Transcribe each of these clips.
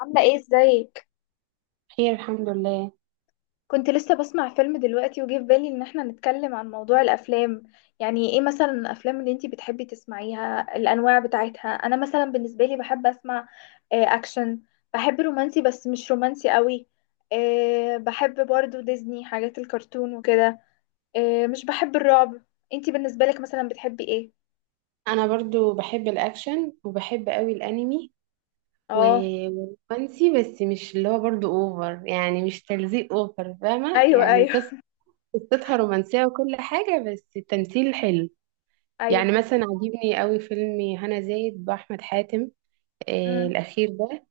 عاملة ايه ازيك؟ خير الحمد لله. كنت لسه بسمع فيلم دلوقتي وجه في بالي ان احنا نتكلم عن موضوع الافلام. يعني ايه مثلا الافلام اللي انتي بتحبي تسمعيها الانواع بتاعتها؟ انا مثلا بالنسبة لي بحب اسمع اكشن. بحب رومانسي بس مش رومانسي قوي. بحب برضو ديزني حاجات الكرتون وكده. مش بحب الرعب. انتي بالنسبة لك مثلا بتحبي ايه؟ انا برضو بحب الاكشن وبحب قوي الانمي و- اه. والرومانسي، بس مش اللي هو برضو اوفر، يعني مش تلزيق اوفر، فاهمه؟ ايوه، يعني ايوه. قصتها رومانسيه وكل حاجه، بس التمثيل حلو. ايوه. يعني مثلا عجبني قوي فيلم هنا زايد باحمد حاتم، امم. الاخير ده،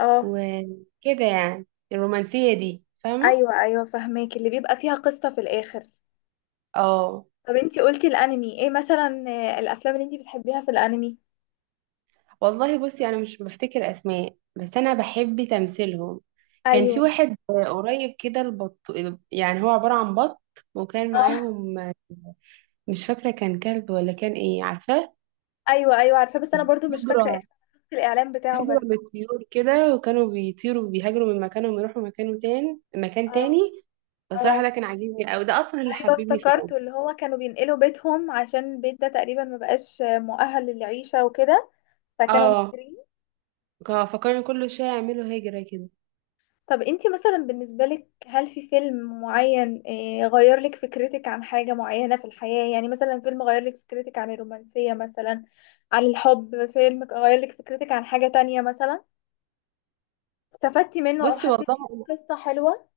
اه. وكده. يعني الرومانسيه دي، فاهمه؟ ايوه، ايوه فهماك، اللي بيبقى فيها قصة في الاخر. اه، طب انتي قلتي الانمي ايه مثلا، الافلام اللي انتي بتحبيها في الانمي؟ والله بصي، انا مش بفتكر اسماء، بس انا بحب تمثيلهم. كان في ايوه. واحد قريب كده، البط، يعني هو عبارة عن بط وكان اه. معاهم. مش فاكرة كان كلب ولا كان ايه، عارفاه؟ ايوه، ايوه عارفاه، بس انا برضو مش فاكره هجرة، اسمه، شفت الاعلان بتاعه هجرة بس. للطيور كده، وكانوا بيطيروا وبيهاجروا من مكانهم يروحوا مكانه تاني، مكان اه. تاني. بصراحة ده اه كان عاجبني أوي، ده أصلا اللي ايوه حببني في افتكرته، الأمر. اللي هو كانوا بينقلوا بيتهم عشان البيت ده تقريبا ما بقاش مؤهل للعيشه وكده، فكانوا اه، مهاجرين. فكانوا كل شوية يعملوا هجرة كده. طب انتي مثلا بالنسبه لك، هل في فيلم معين غير لك فكرتك عن حاجه معينه في الحياه؟ يعني مثلا فيلم غير لك فكرتك عن الرومانسيه مثلا، عن الحب، فيلم غير لك فكرتك عن حاجه تانية مثلا، استفدتي منه او بصي والله، حسيتي إن قصة حلوة؟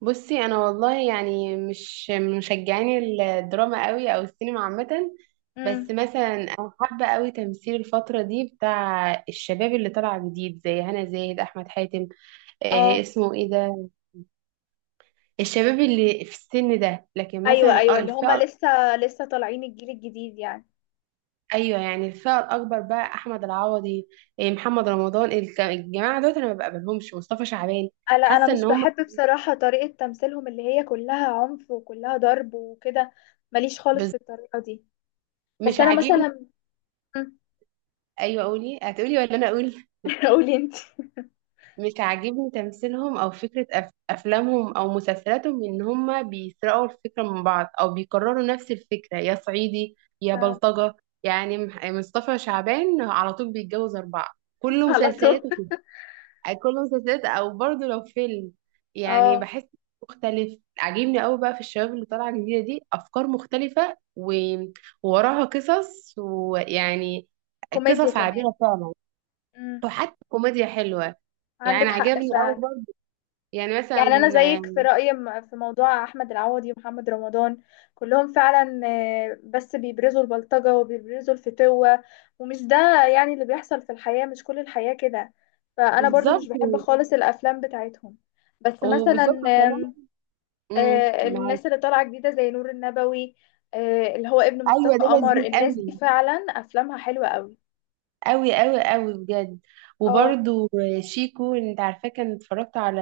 بصي انا والله يعني مش مشجعاني الدراما قوي او السينما عامه. امم. بس مثلا انا حابه قوي تمثيل الفتره دي بتاع الشباب اللي طالع جديد، زي هنا زاهد، احمد حاتم، اه، اسمه ايه ده، الشباب اللي في السن ده. لكن ايوه مثلا ايوه اللي هما لسه لسه طالعين، الجيل الجديد يعني. ايوه، يعني الفئه الاكبر بقى، احمد العوضي، محمد رمضان، الجماعه دول انا ما بقبلهمش، مصطفى شعبان. انا حاسه ان مش هم بحب بصراحة طريقة تمثيلهم، اللي هي كلها عنف وكلها ضرب وكده، ماليش خالص بز- في الطريقة دي. بس مش انا عاجبني. مثلا. مم. ايوه قولي، هتقولي ولا انا اقول؟ قولي انت. مش عاجبني تمثيلهم او فكرة افلامهم او مسلسلاتهم، ان هما بيسرقوا الفكرة من بعض او بيكرروا نفس الفكرة، يا صعيدي يا آه، بلطجة. يعني مصطفى شعبان على طول بيتجوز اربعة، كل على طول. مسلسلاته كده، كل مسلسلات او برضه لو فيلم. يعني اه. بحس مختلف. عاجبني قوي بقى في الشباب اللي طالعة جديدة دي، افكار مختلفة و... ووراها قصص، ويعني كوميديا قصص كمان. عابرة فعلا، امم. وحتى كوميديا حلوة. يعني عندك حق عجبني فعلا. قوي. يعني مثلا يعني انا زيك في رايي، في موضوع احمد العوضي ومحمد رمضان، كلهم فعلا بس بيبرزوا البلطجه وبيبرزوا الفتوه، ومش ده يعني اللي بيحصل في الحياه، مش كل الحياه كده، فانا برضو مش بالظبط، بحب خالص الافلام بتاعتهم. بس مثلا وبالظبط كمان. آم، امم، معاك. الناس اللي طالعه جديده زي نور النبوي، اللي هو ابن مصطفى ايوه ده قمر، لذيذ الناس دي قوي، فعلا افلامها حلوه قوي. قوي قوي بجد. اه. وبرده شيكو، انت عارفاه؟ كان اتفرجت على،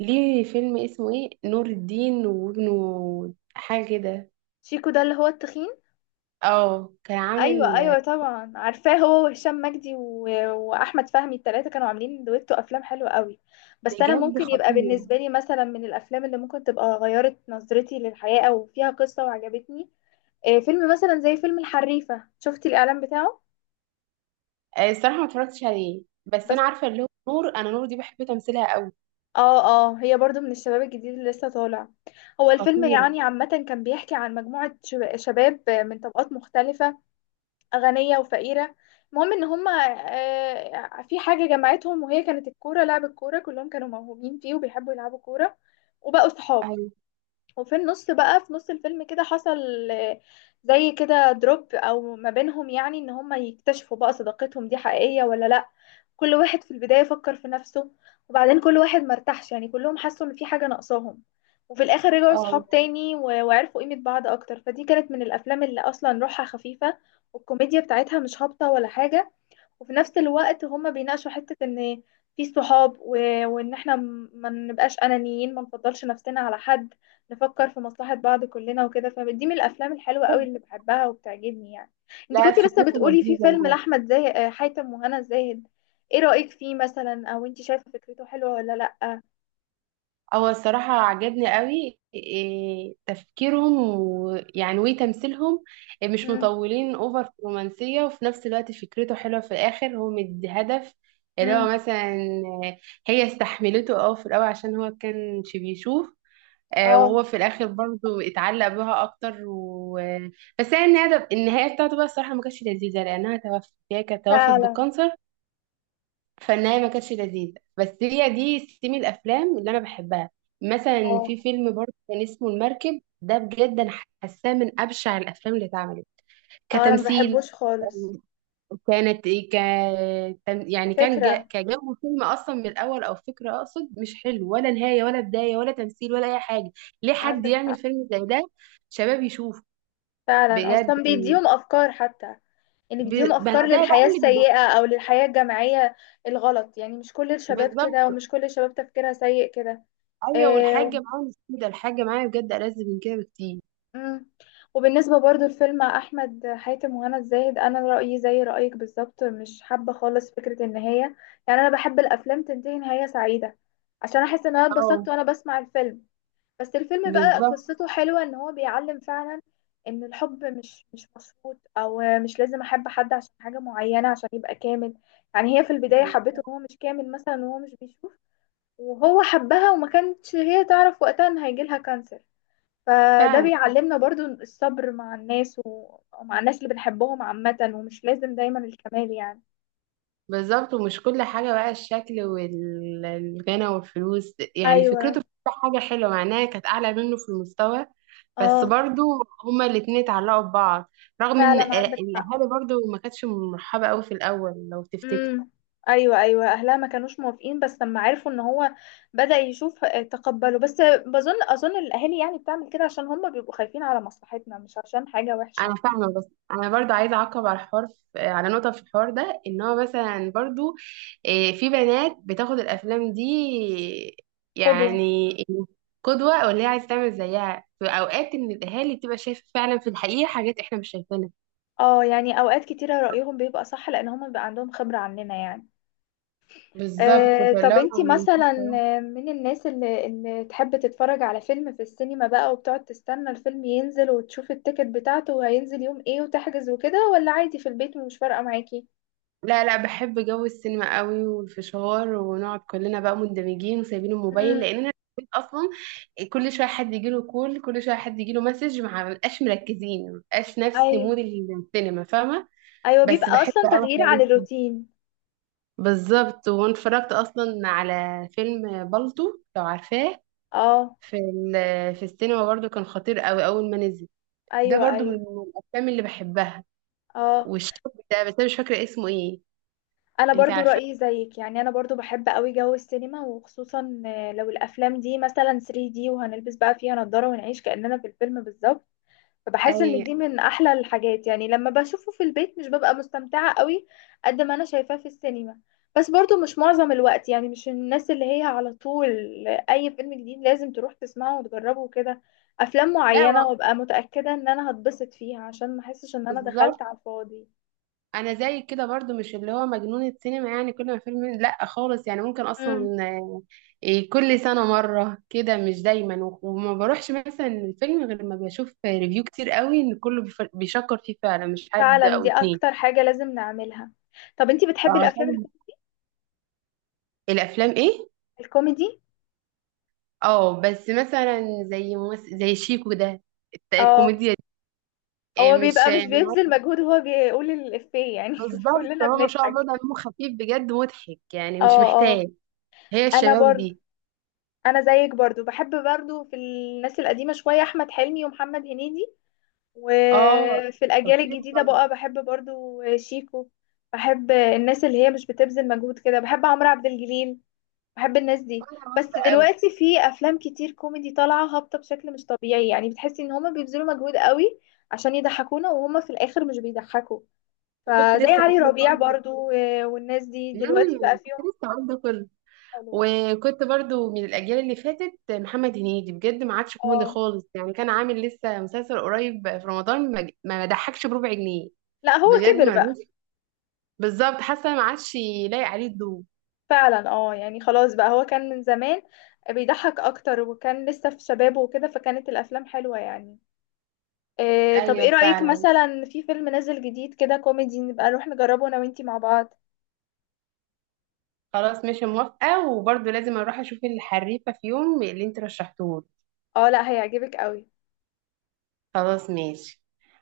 ليه، فيلم اسمه ايه، نور الدين وابنه، حاجه كده. شيكو ده اللي هو التخين؟ اه كان ايوه، عامل ايوه طبعا عارفاه، هو وهشام مجدي واحمد فهمي، التلاتة كانوا عاملين دويتو افلام حلوه قوي. بس انا بجد ممكن يبقى خطير. بالنسبه لي، مثلا من الافلام اللي ممكن تبقى غيرت نظرتي للحياه او فيها قصه وعجبتني، فيلم مثلا زي فيلم الحريفه، شفتي الاعلان بتاعه؟ الصراحه ما اتفرجتش عليه، بس بس. انا عارفه اللي هو نور، انا نور دي بحب تمثيلها قوي. اه. اه، هي برضو من الشباب الجديد اللي لسه طالع. هو الفيلم خطيره. يعني عامه كان بيحكي عن مجموعه شباب من طبقات مختلفه، غنية وفقيرة، المهم ان هما في حاجة جمعتهم، وهي كانت الكورة، لعب الكورة، كلهم كانوا موهوبين فيه وبيحبوا يلعبوا كورة، وبقوا صحاب. ايوه. وفي النص بقى، في نص الفيلم كده، حصل زي كده دروب او ما بينهم، يعني ان هما يكتشفوا بقى صداقتهم دي حقيقية ولا لا. كل واحد في البداية فكر في نفسه، وبعدين كل واحد مرتاحش، يعني كلهم حسوا ان في حاجة ناقصاهم. وفي الاخر رجعوا اه، صحاب تاني، وعرفوا قيمة بعض اكتر، فدي كانت من الافلام اللي اصلا روحها خفيفة، والكوميديا بتاعتها مش هابطة ولا حاجة. وفي نفس الوقت هما بيناقشوا حتة ان في صحاب، وان احنا ما نبقاش انانيين، ما نفضلش نفسنا على حد، نفكر في مصلحة بعض كلنا وكده، فدي من الافلام الحلوة قوي اللي بحبها وبتعجبني يعني. انت لا كنتي لسه فكرته بتقولي في فيلم لذيذه. لاحمد زاهد حاتم وهنا زاهد، ايه رأيك فيه مثلا؟ او انت شايفة فكرته حلوة ولا لا؟ هو الصراحة عجبني قوي إيه تفكيرهم، ويعني وتمثيلهم، إيه، مش امم. مطولين اوفر في الرومانسية، وفي نفس الوقت فكرته حلوة في الآخر، هو مدي هدف. اللي امم. هو مثلا، آه، هي استحملته، اه، في الأول عشان هو كانش بيشوف، اه. وهو في الآخر برضه اتعلق بها أكتر و... آه، بس هي النهاية، النهاية بتاعته بقى الصراحة ما كانتش لذيذة، لأنها توفت، هي كانت توفت فعلا. بالكانسر. فالنهاية ما كانتش لذيذة، بس هي دي ستيم الأفلام اللي أنا بحبها. مثلا اه. في فيلم برضه كان اسمه المركب، ده بجد أنا حاساه من أبشع الأفلام اللي اتعملت، اه انا ما كتمثيل، بحبوش خالص كانت إيه، ك يعني كان فكرة. كجو فيلم أصلا من الأول، أو فكرة أقصد، مش حلو، ولا نهاية ولا بداية ولا تمثيل ولا أي حاجة. ليه حد عندك. يعمل فيلم زي ده، شباب يشوف؟ فعلا بجد. اصلا بيديهم افكار حتى، يعني ب... بيديهم ما افكار ده بقى للحياة اللي، السيئة او للحياة الجامعية الغلط، يعني مش كل الشباب كده، بالظبط. ومش كل الشباب تفكيرها سيء كده. أيوه، آه و- والحاجة معايا مش كده، الحاجة معايا بجد ألذ من كده بكتير. مم. وبالنسبة برضو لفيلم احمد حاتم وهنا الزاهد، انا رأيي زي رأيك بالظبط، مش حابة خالص فكرة النهاية، يعني انا بحب الافلام تنتهي نهاية سعيدة عشان احس ان انا اتبسطت اه وانا بسمع الفيلم. بس الفيلم بقى بالظبط. قصته حلوة، ان هو بيعلم فعلا ان الحب مش مشروط، او مش لازم احب حد عشان حاجة معينة عشان يبقى كامل. يعني هي في البداية حبته وهو مش كامل مثلا، وهو مش بيشوف، وهو حبها وما كانتش هي تعرف وقتها ان هيجيلها كانسر. فده فعلا بيعلمنا برضو الصبر مع الناس، ومع الناس اللي بنحبهم عامة، ومش لازم دايما الكمال يعني. بالظبط. ومش كل حاجة بقى الشكل والغنى والفلوس، يعني ايوه. فكرته في كل حاجة حلوة، مع انها كانت أعلى منه في المستوى. بس اه برضو هما الاتنين اتعلقوا ببعض، رغم ان فعلا عندك حق. الأهالي برضو ما كانتش مرحبة قوي في الأول، لو تفتكر. امم. ايوه، ايوه اهلها ما كانوش موافقين، بس لما عرفوا ان هو بدأ يشوف تقبلوا، بس بظن اظن الاهالي يعني بتعمل كده عشان هم بيبقوا خايفين على مصلحتنا، مش عشان حاجة وحشة. انا فاهمه، بس انا برضو عايزه اعقب على الحوار على نقطه في الحوار ده، ان هو مثلا برضو، إيه، في بنات بتاخد الافلام دي، قدوة. يعني قدوه، او اللي هي عايزه تعمل زيها. في اوقات ان الاهالي بتبقى شايفه فعلا في الحقيقه حاجات احنا مش شايفينها، اه يعني اوقات كتيرة رأيهم بيبقى صح، لان هم بيبقى عندهم خبرة عننا يعني. بالظبط. آه فاللي طب انتي هو، مثلا من الناس اللي تحب تتفرج على فيلم في السينما بقى، وبتقعد تستنى الفيلم ينزل وتشوف التيكت بتاعته وهينزل يوم ايه وتحجز وكده؟ ولا عادي في البيت ومش فارقة معاكي؟ لا لا بحب جو السينما قوي، والفشار، ونقعد كلنا بقى مندمجين وسايبين الموبايل، امم. لان انا في البيت اصلا كل شويه حد يجي له كول، كل شويه حد يجي له مسج، ما بنبقاش مركزين، ما بنبقاش نفس ايوه، مود السينما، فاهمه؟ ايوه بس بيبقى بحب اصلا قوي تغيير حوار عن السينما. الروتين. بالظبط. وانا اتفرجت اصلا على فيلم بالطو، لو عارفاه، اه. في في السينما برضو، كان خطير قوي اول ما نزل. ده ايوه، برضو من ايوه. الافلام اللي بحبها، اه والشاب ده، بس انا مش فاكره اسمه ايه، انا انت برضو عارفه؟ رايي زيك، يعني انا برضو بحب قوي جو السينما، وخصوصا لو الافلام دي مثلا 3D وهنلبس بقى فيها نضاره ونعيش كاننا في الفيلم بالظبط. فبحس ان اي. دي من احلى الحاجات، يعني لما بشوفه في البيت مش ببقى مستمتعة قوي قد ما انا شايفاه في السينما. بس برضو مش معظم الوقت، يعني مش الناس اللي هي على طول اي فيلم جديد لازم تروح تسمعه وتجربه وكده، افلام لا و- معينة وابقى متأكدة ان انا هتبسط فيها عشان ما احسش ان انا بالظبط، دخلت على الفاضي. انا زي كده برضو، مش اللي هو مجنون السينما، يعني كل ما فيلم لا خالص، يعني ممكن اصلا، امم. إيه، كل سنه مره كده، مش دايما وما بروحش مثلا الفيلم غير لما بشوف ريفيو كتير قوي ان كله بيشكر فيه فعلا، مش حد فعلا او دي اتنين. اكتر حاجة لازم نعملها. طب انتي بتحبي الافلام عشان الافلام، ايه؟ الكوميدي؟ اه، بس مثلا زي ممثل زي شيكو ده، اه الكوميديا دي، هو إيه، مش بيبقى مش يعني، بيبذل مجهود وهو بيقول الإفيه يعني، بالظبط. كلنا هو ما شاء الله بنضحك. دمه خفيف، بجد مضحك، يعني مش اه. محتاج. اه. هي انا الشباب برضو، دي. انا زيك برضو بحب برضو في الناس القديمه شويه، احمد حلمي ومحمد هنيدي، اه وفي الاجيال خطير. الجديده بقى بحب برضو شيكو. بحب الناس اللي هي مش بتبذل مجهود كده، بحب عمرو عبد الجليل، بحب الناس دي. وانا بس برضه قوي. دلوقتي في افلام كتير كوميدي طالعه هابطه بشكل مش طبيعي، يعني بتحسي ان هما بيبذلوا مجهود قوي عشان يضحكونا وهما في الاخر مش بيضحكوا، وكنت فزي لسه علي هقول لك ربيع برضه. برضو والناس دي دلوقتي بقى امم، كنت فيهم. لسه هقول ده كله. حلوه. وكنت برضه من الاجيال اللي فاتت محمد هنيدي، بجد ما عادش كوميدي اه خالص. يعني كان عامل لسه مسلسل قريب في رمضان، ما ضحكش بربع جنيه. لا، هو بجد كبر ملوش. بقى. بالظبط، حاسه ما عادش لايق عليه الضوء. فعلا، اه يعني خلاص بقى، هو كان من زمان بيضحك اكتر وكان لسه في شبابه وكده، فكانت الافلام حلوة يعني. إيه، طب ايه ايوه رأيك فعلا. مثلا في فيلم نازل جديد كده كوميدي، نبقى نروح نجربه انا وانتي مع بعض؟ خلاص ماشي موافقه، وبرضه لازم اروح اشوف الحريفه في يوم اللي انت رشحتهولي. اه لا، هيعجبك قوي. خلاص ماشي.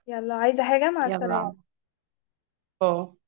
يلا، عايزة حاجة؟ مع السلامة. يلا، باي.